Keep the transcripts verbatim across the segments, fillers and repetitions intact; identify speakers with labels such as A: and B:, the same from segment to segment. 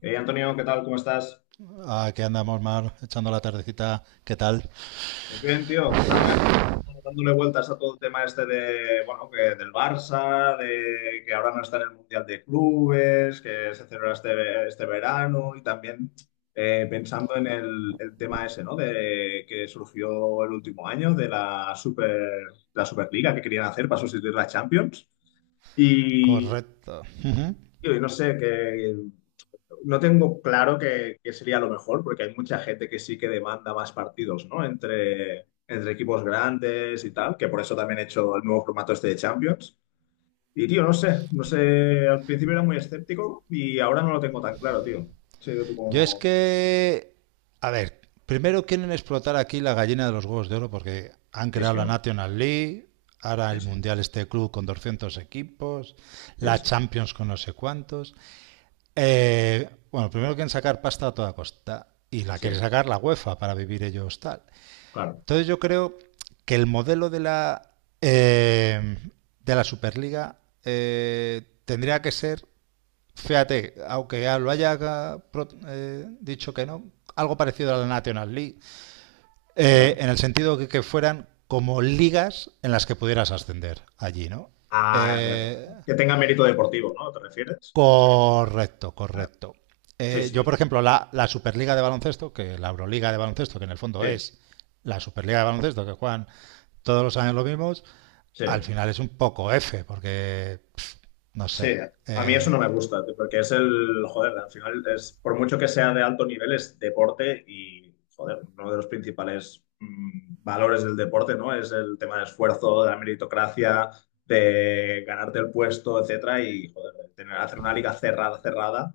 A: Eh, Antonio, ¿qué tal? ¿Cómo estás?
B: Aquí andamos, Mar, echando la tardecita. ¿Qué tal?
A: Pues bien, tío. Nada, estaba dándole vueltas a todo el tema este de, bueno, que del Barça, de que ahora no está en el Mundial de Clubes, que se celebra este, este verano y también eh, pensando en el, el tema ese, ¿no? De que surgió el último año de la Super, la Superliga que querían hacer para sustituir la Champions. Y,
B: Correcto. Ujú.
A: tío, y no sé, que no tengo claro que, que sería lo mejor, porque hay mucha gente que sí que demanda más partidos, ¿no? Entre, entre equipos grandes y tal, que por eso también he hecho el nuevo formato este de Champions. Y, tío, no sé, no sé, al principio era muy escéptico y ahora no lo tengo tan claro, tío. No sé tú
B: Yo es
A: cómo-
B: que, a ver, primero quieren explotar aquí la gallina de los huevos de oro porque han
A: Sí,
B: creado
A: sí,
B: la
A: obvio.
B: National League, ahora
A: Sí,
B: el
A: sí,
B: Mundial este club con doscientos equipos,
A: sí,
B: la
A: sí,
B: Champions con no sé cuántos. Eh, bueno, primero quieren sacar pasta a toda costa y la quiere
A: sí,
B: sacar la UEFA para vivir ellos tal.
A: claro,
B: Entonces yo creo que el modelo de la, eh, de la Superliga eh, tendría que ser, fíjate, aunque ya lo haya eh, dicho que no, algo parecido a la National League, eh,
A: vale.
B: en el sentido que, que fueran como ligas en las que pudieras ascender allí, ¿no?
A: Ah, vale,
B: Eh,
A: vale. Que tenga mérito deportivo, ¿no? ¿Te refieres? O sea, que-
B: Correcto,
A: vale.
B: correcto.
A: Sí,
B: Eh, yo, por
A: sí,
B: ejemplo, la, la, Superliga de Baloncesto, que la Euroliga de Baloncesto, que en el fondo
A: sí,
B: es la Superliga de Baloncesto, que juegan todos los años los mismos,
A: sí.
B: al final es un poco F, porque, pff, no
A: Sí,
B: sé,
A: a mí eso no
B: eh,
A: me gusta, tío, porque es el, joder, al final es, por mucho que sea de alto nivel, es deporte y, joder, uno de los principales mm, valores del deporte, ¿no? Es el tema del esfuerzo, de la meritocracia, de ganarte el puesto, etcétera, y, joder, de tener, hacer una liga cerrada, cerrada,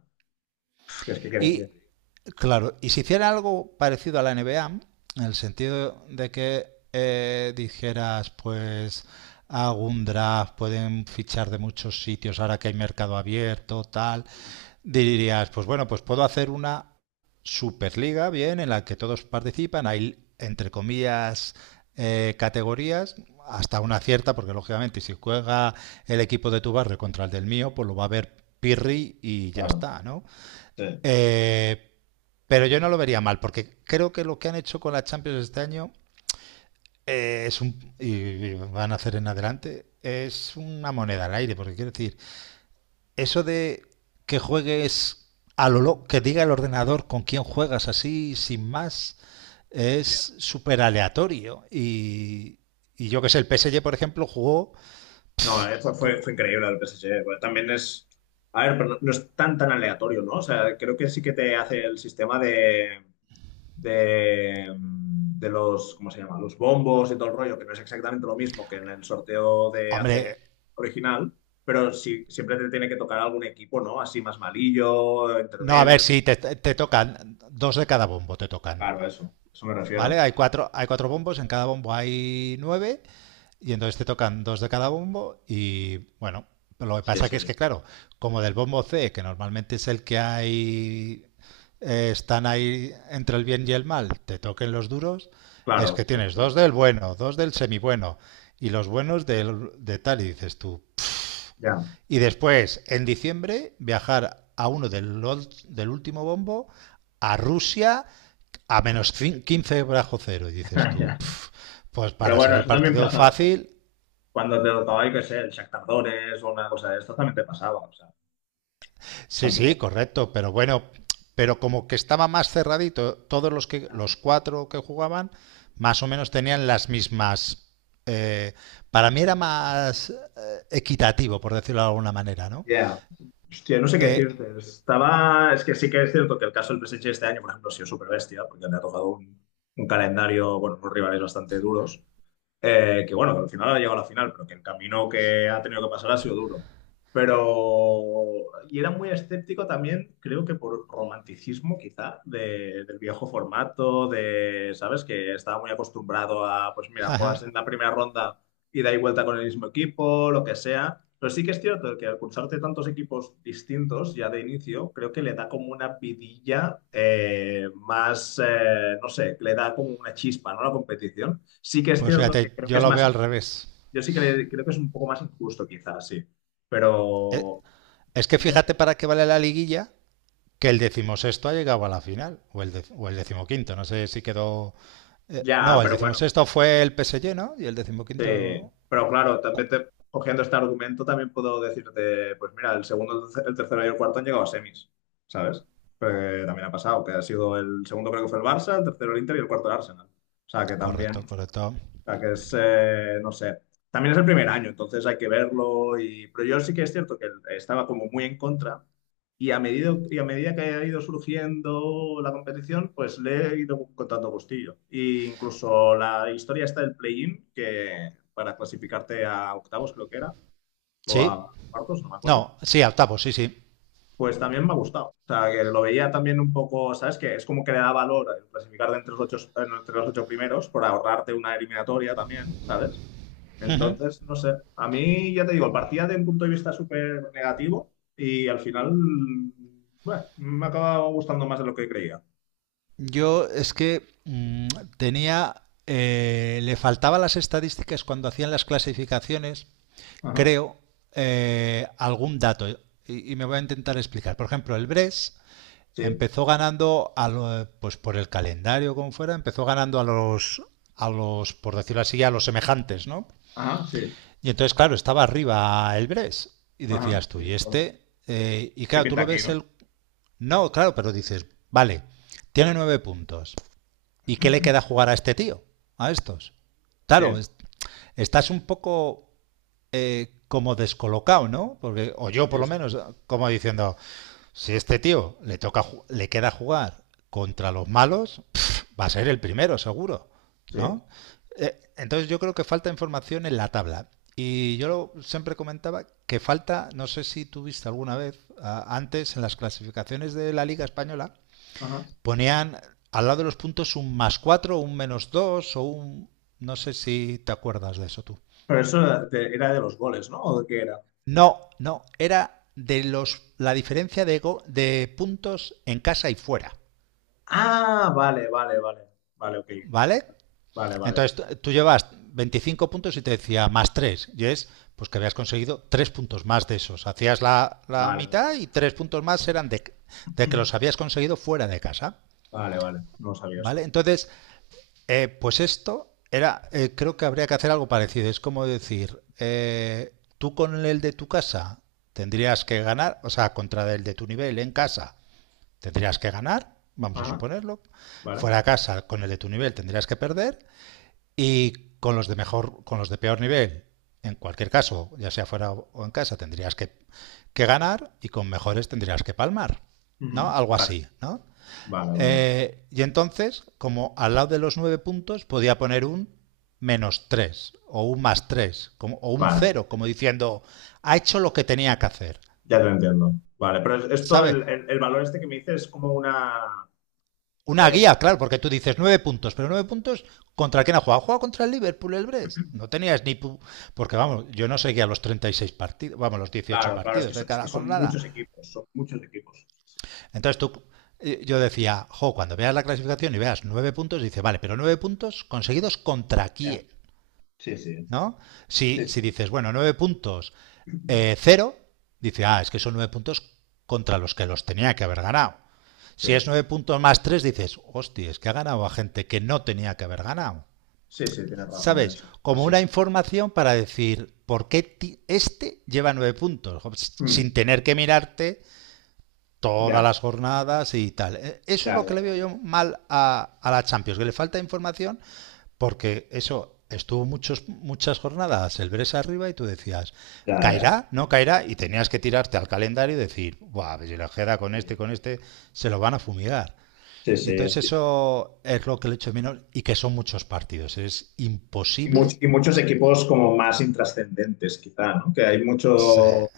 A: pf, que es que, que-
B: y
A: que-
B: claro, y si hiciera algo parecido a la N B A, en el sentido de que eh, dijeras, pues hago un draft, pueden fichar de muchos sitios ahora que hay mercado abierto, tal, dirías, pues bueno, pues puedo hacer una superliga, bien, en la que todos participan, hay entre comillas eh, categorías, hasta una cierta, porque lógicamente si juega el equipo de tu barrio contra el del mío, pues lo va a ver Pirri y ya
A: claro,
B: está, ¿no?
A: sí.
B: Eh, pero yo no lo vería mal, porque creo que lo que han hecho con la Champions este año eh, es un, y, y van a hacer en adelante es una moneda al aire, porque quiero decir, eso de que juegues a lo lo- que diga el ordenador con quién juegas así, sin más,
A: Ya.
B: es súper aleatorio. Y, y yo que sé, el P S G, por ejemplo, jugó...
A: No, eh, fue, fue,
B: cu-
A: increíble el P S G. Bueno, también es. A ver, pero no, no es tan tan aleatorio, ¿no? O sea, creo que sí que te hace el sistema de. De, mm, de los, ¿cómo se llama? Los bombos y todo el rollo, que no es exactamente lo mismo que en el sorteo de hace
B: Hombre,
A: original, pero sí, siempre te tiene que tocar algún equipo, ¿no? Así más malillo,
B: no, a ver
A: intermedio.
B: si te, te tocan, dos de cada bombo te tocan.
A: Claro, eso, eso me refiero.
B: ¿Vale? Hay cuatro, hay cuatro bombos, en cada bombo hay nueve, y entonces te tocan dos de cada bombo, y bueno, lo que
A: Sí,
B: pasa que es
A: sí,
B: que, claro, como del bombo C, que normalmente es el que hay, eh, están ahí entre el bien y el mal, te toquen los duros, es
A: claro,
B: que
A: eso
B: tienes
A: que le
B: dos
A: pasó.
B: del bueno, dos del semibueno, y los buenos del, de tal, y dices tú,
A: Ya.
B: y después, en diciembre, viajar a uno del, del último bombo, a Rusia, a menos quince bajo cero. Y dices tú,
A: Ya.
B: pues
A: Pero
B: para ser
A: bueno,
B: el
A: eso también
B: partido
A: pasa
B: fácil,
A: cuando te tocaba, yo qué sé, el Shakhtar Donetsk o una cosa de esto también te pasaba, o sea,
B: sí,
A: tampoco
B: sí,
A: está...
B: correcto, pero bueno, pero como que estaba más cerradito, todos los, que, los cuatro que jugaban más o menos tenían las mismas... Eh, para mí era más eh, equitativo, por decirlo de alguna manera, ¿no?
A: Ya, hostia, no sé qué
B: Eh,
A: decirte. Estaba. Es que sí que es cierto que el caso del P S G este año, por ejemplo, ha sido súper bestia, porque le ha tocado un, un calendario, bueno, unos rivales bastante duros. Eh, que bueno, que al final ha llegado a la final, pero que el camino que ha tenido que pasar ha sido duro. Pero. Y era muy escéptico también, creo que por romanticismo, quizá, de- del viejo formato, de. ¿Sabes? Que estaba muy acostumbrado a, pues mira,
B: jaja,
A: juegas en la primera ronda y da y vuelta con el mismo equipo, lo que sea. Pero sí que es cierto que al cursarte tantos equipos distintos ya de inicio, creo que le da como una vidilla eh, más, eh, no sé, le da como una chispa, ¿no? A la competición. Sí que es
B: pues
A: cierto que
B: fíjate,
A: creo que
B: yo
A: es
B: lo
A: más
B: veo al
A: injusto.
B: revés.
A: Yo sí que le- creo que es un poco más injusto, quizás, sí.
B: Eh,
A: Pero,
B: Es que
A: no sé.
B: fíjate para qué vale la liguilla que el decimosexto ha llegado a la final, o el, de, o el decimoquinto, no sé si quedó... eh,
A: Ya,
B: no, el
A: pero bueno,
B: decimosexto fue el P S G, ¿no? Y el
A: sí,
B: decimoquinto...
A: pero claro, también te- cogiendo este argumento también puedo decirte, pues mira, el segundo, el terce- el tercero y el cuarto han llegado a semis, ¿sabes? Porque también ha pasado, que ha sido el segundo creo que fue el Barça, el tercero el Inter y el cuarto el Arsenal. O sea, que también
B: Correcto, correcto.
A: sea, que es, eh, no sé, también es el primer año, entonces hay que verlo. Y... Pero yo sí que es cierto que estaba como muy en contra y a medida, y a medida que ha ido surgiendo la competición, pues le he ido contando gustillo. E incluso la historia está del play-in, que para clasificarte a octavos creo que era, o a
B: Sí.
A: cuartos, no me acuerdo.
B: No, sí, octavo tapo, sí, sí.
A: Pues también me ha gustado. O sea, que lo veía también un poco, ¿sabes? Que es como que le da valor el clasificar de entre los ocho, entre los ocho primeros por ahorrarte una eliminatoria también, ¿sabes?
B: Ujú.
A: Entonces, no sé, a mí ya te digo, partía de un punto de vista súper negativo y al final, bueno, me ha acabado gustando más de lo que creía.
B: Yo es que mm, tenía... eh, le faltaban las estadísticas cuando hacían las clasificaciones,
A: Ajá,
B: creo, eh, algún dato. Y, y me voy a intentar explicar. Por ejemplo, el Bres
A: sí,
B: empezó ganando a lo- pues por el calendario como fuera, empezó ganando a los a los por decirlo así a los semejantes, ¿no?
A: ajá, sí,
B: Y entonces claro, estaba arriba el Bres y
A: ajá,
B: decías tú,
A: sí, de
B: y
A: acuerdo.
B: este Eh, y
A: ¿Qué
B: claro, tú
A: pinta
B: lo
A: aquí,
B: ves
A: no?
B: el no, claro, pero dices, vale, tiene nueve puntos. ¿Y qué le queda jugar a este tío? A estos.
A: Sí,
B: Claro, es- estás un poco eh, como descolocado, ¿no? Porque, o yo por
A: sí,
B: lo
A: sí,
B: menos, como diciendo, si este tío le toca le queda jugar contra los malos, pf, va a ser el primero, seguro,
A: sí,
B: ¿no? Eh, entonces yo creo que falta información en la tabla. Y yo lo- siempre comentaba que falta, no sé si tuviste alguna vez, a- antes en las clasificaciones de la Liga Española,
A: ajá.
B: ponían al lado de los puntos un más cuatro, un menos dos o un... No sé si te acuerdas de eso tú.
A: Pero eso era de, era de los goles, ¿no? ¿O de qué era?
B: No, no, era de los, la diferencia de, go, de puntos en casa y fuera,
A: Ah, vale, vale, vale, vale, ok,
B: ¿vale?
A: vale, vale,
B: Entonces tú llevas veinticinco puntos y te decía más tres, y es pues que habías conseguido tres puntos más de esos. Hacías la, la
A: vale,
B: mitad
A: vale,
B: y tres puntos más eran de, de que los habías conseguido fuera de casa,
A: vale, vale, no sabía
B: ¿vale?
A: esto.
B: Entonces Eh, pues esto era, eh, creo que habría que hacer algo parecido. Es como decir, eh, tú con el de tu casa tendrías que ganar, o sea, contra el de tu nivel en casa tendrías que ganar, vamos a
A: Ajá,
B: suponerlo.
A: vale,
B: Fuera a casa con el de tu nivel tendrías que perder y con los de mejor, con los de peor nivel, en cualquier caso, ya sea fuera o en casa, tendrías que, que ganar y con mejores tendrías que palmar, ¿no?
A: ujú,
B: Algo
A: vale,
B: así, ¿no?
A: vale, vale,
B: Eh, y entonces, como al lado de los nueve puntos, podía poner un menos tres o un más tres como, o un
A: vale.
B: cero, como diciendo, ha hecho lo que tenía que hacer.
A: Ya te entiendo. Vale, pero esto,
B: ¿Sabes?
A: el, el- el valor este que me dices es como una...
B: Una
A: eh,
B: guía,
A: una-
B: claro, porque tú dices nueve puntos, pero nueve puntos contra quién ha jugado. Ha jugado contra el Liverpool, el Brest. No tenías ni... pu- Porque vamos, yo no seguía los treinta y seis partidos, vamos, los dieciocho
A: Claro, claro, es que,
B: partidos
A: so-
B: de
A: es que
B: cada
A: son
B: jornada.
A: muchos equipos, son muchos equipos. Sí, sí.
B: Entonces tú, eh, yo decía, jo, cuando veas la clasificación y veas nueve puntos, dice, vale, pero nueve puntos conseguidos contra
A: Ya.
B: quién.
A: Sí, sí,
B: ¿No? Si,
A: sí,
B: si
A: sí.
B: dices, bueno, nueve puntos, eh, cero, dice, ah, es que son nueve puntos contra los que los tenía que haber ganado. Si es
A: Sí,
B: nueve puntos más tres dices, hostia, es que ha ganado a gente que no tenía que haber ganado.
A: sí, sí, tienes razón en
B: ¿Sabes?
A: eso. Sí,
B: Como
A: sí.
B: una información para decir, ¿por qué este lleva nueve puntos?
A: Mm.
B: Sin tener que mirarte todas
A: Ya,
B: las jornadas y tal. E, eso es
A: ya,
B: lo que
A: ya,
B: le
A: ya,
B: veo yo
A: ya.
B: mal a, a la Champions, que le falta información porque eso estuvo muchos, muchas jornadas el Bres arriba y tú decías,
A: Ya, ya.
B: ¿caerá? ¿No caerá? Y tenías que tirarte al calendario y decir, buah, si la queda con este,
A: Sí,
B: con este, se lo van a fumigar.
A: sí.
B: Y
A: Sí.
B: entonces eso es lo que le echo menos y que son muchos partidos. Es
A: Y, much-
B: imposible.
A: y muchos equipos como más intrascendentes, quizá, ¿no? Que hay mucho...
B: Sí,
A: O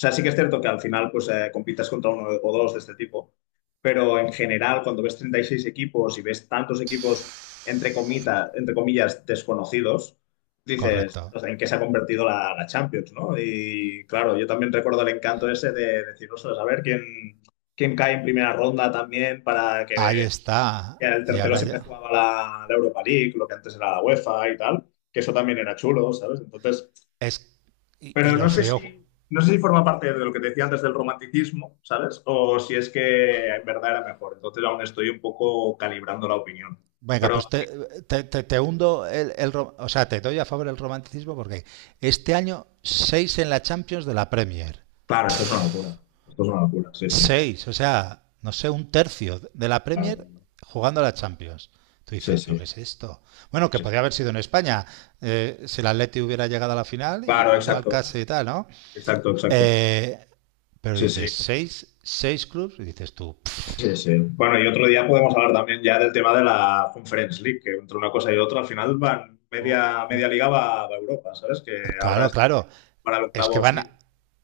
A: sea, sí que es cierto que al final pues eh, compitas contra uno o dos de este tipo, pero en general cuando ves treinta y seis equipos y ves tantos equipos entre comita- entre comillas desconocidos, dices,
B: correcto.
A: "Ostras, ¿en qué se ha convertido la, la Champions, ¿no? Y claro, yo también recuerdo el encanto ese de decir, ostras, a ver quién, quién cae en primera ronda también para
B: Ahí
A: que
B: está.
A: el
B: Y
A: tercero
B: ahora
A: siempre
B: ya.
A: jugaba la, la Europa League, lo que antes era la UEFA y tal, que eso también era chulo, ¿sabes? Entonces,
B: Es, y, y
A: pero no
B: lo
A: sé
B: feo
A: si, no sé si forma parte de lo que te decía antes del romanticismo, ¿sabes? O si es que en verdad era mejor. Entonces aún estoy un poco calibrando la opinión.
B: Venga,
A: Pero
B: pues te, te- te- te hundo el, el ro- o sea, te doy a favor el romanticismo porque este año seis en la Champions de la Premier.
A: claro, esto es una locura. Esto es una locura, sí, sí.
B: Seis, o sea, no sé, un tercio de la
A: Claro,
B: Premier
A: claro.
B: jugando a la Champions. Tú
A: Sí,
B: dices, ¿pero qué
A: sí.
B: es esto? Bueno, que
A: Sí.
B: podría haber sido en España, eh, si el Atleti hubiera llegado a la final, i-
A: Claro,
B: igual
A: exacto.
B: casi y tal, ¿no?
A: Exacto, exacto.
B: Eh, pero
A: Sí,
B: dices,
A: sí.
B: seis, seis clubes, y dices tú, "Pff,
A: Sí, sí. Bueno, y otro día podemos hablar también ya del tema de la Conference League, que entre una cosa y otra al final van
B: o-
A: media, media
B: o-
A: liga va a Europa, ¿sabes? Que ahora
B: claro,
A: es
B: claro.
A: para el
B: Es que
A: octavo
B: van
A: sí.
B: a,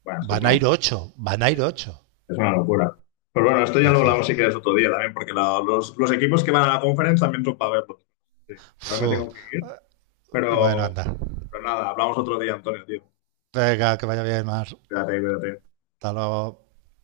A: Bueno, es que es
B: van
A: una,
B: a ir ocho, van a
A: sí,
B: ir
A: sí,
B: ocho.
A: es una locura. Pero bueno, esto ya lo
B: Dices,
A: hablamos si quieres otro día también, porque la- los, los equipos que van a la Conference también son para verlos. Sí, que ahora me
B: fu,
A: tengo que ir,
B: eh, bueno,
A: pero,
B: anda.
A: pero nada, hablamos otro día, Antonio, tío.
B: Venga, que vaya bien, Mar.
A: Quédate, cuídate.
B: Hasta luego.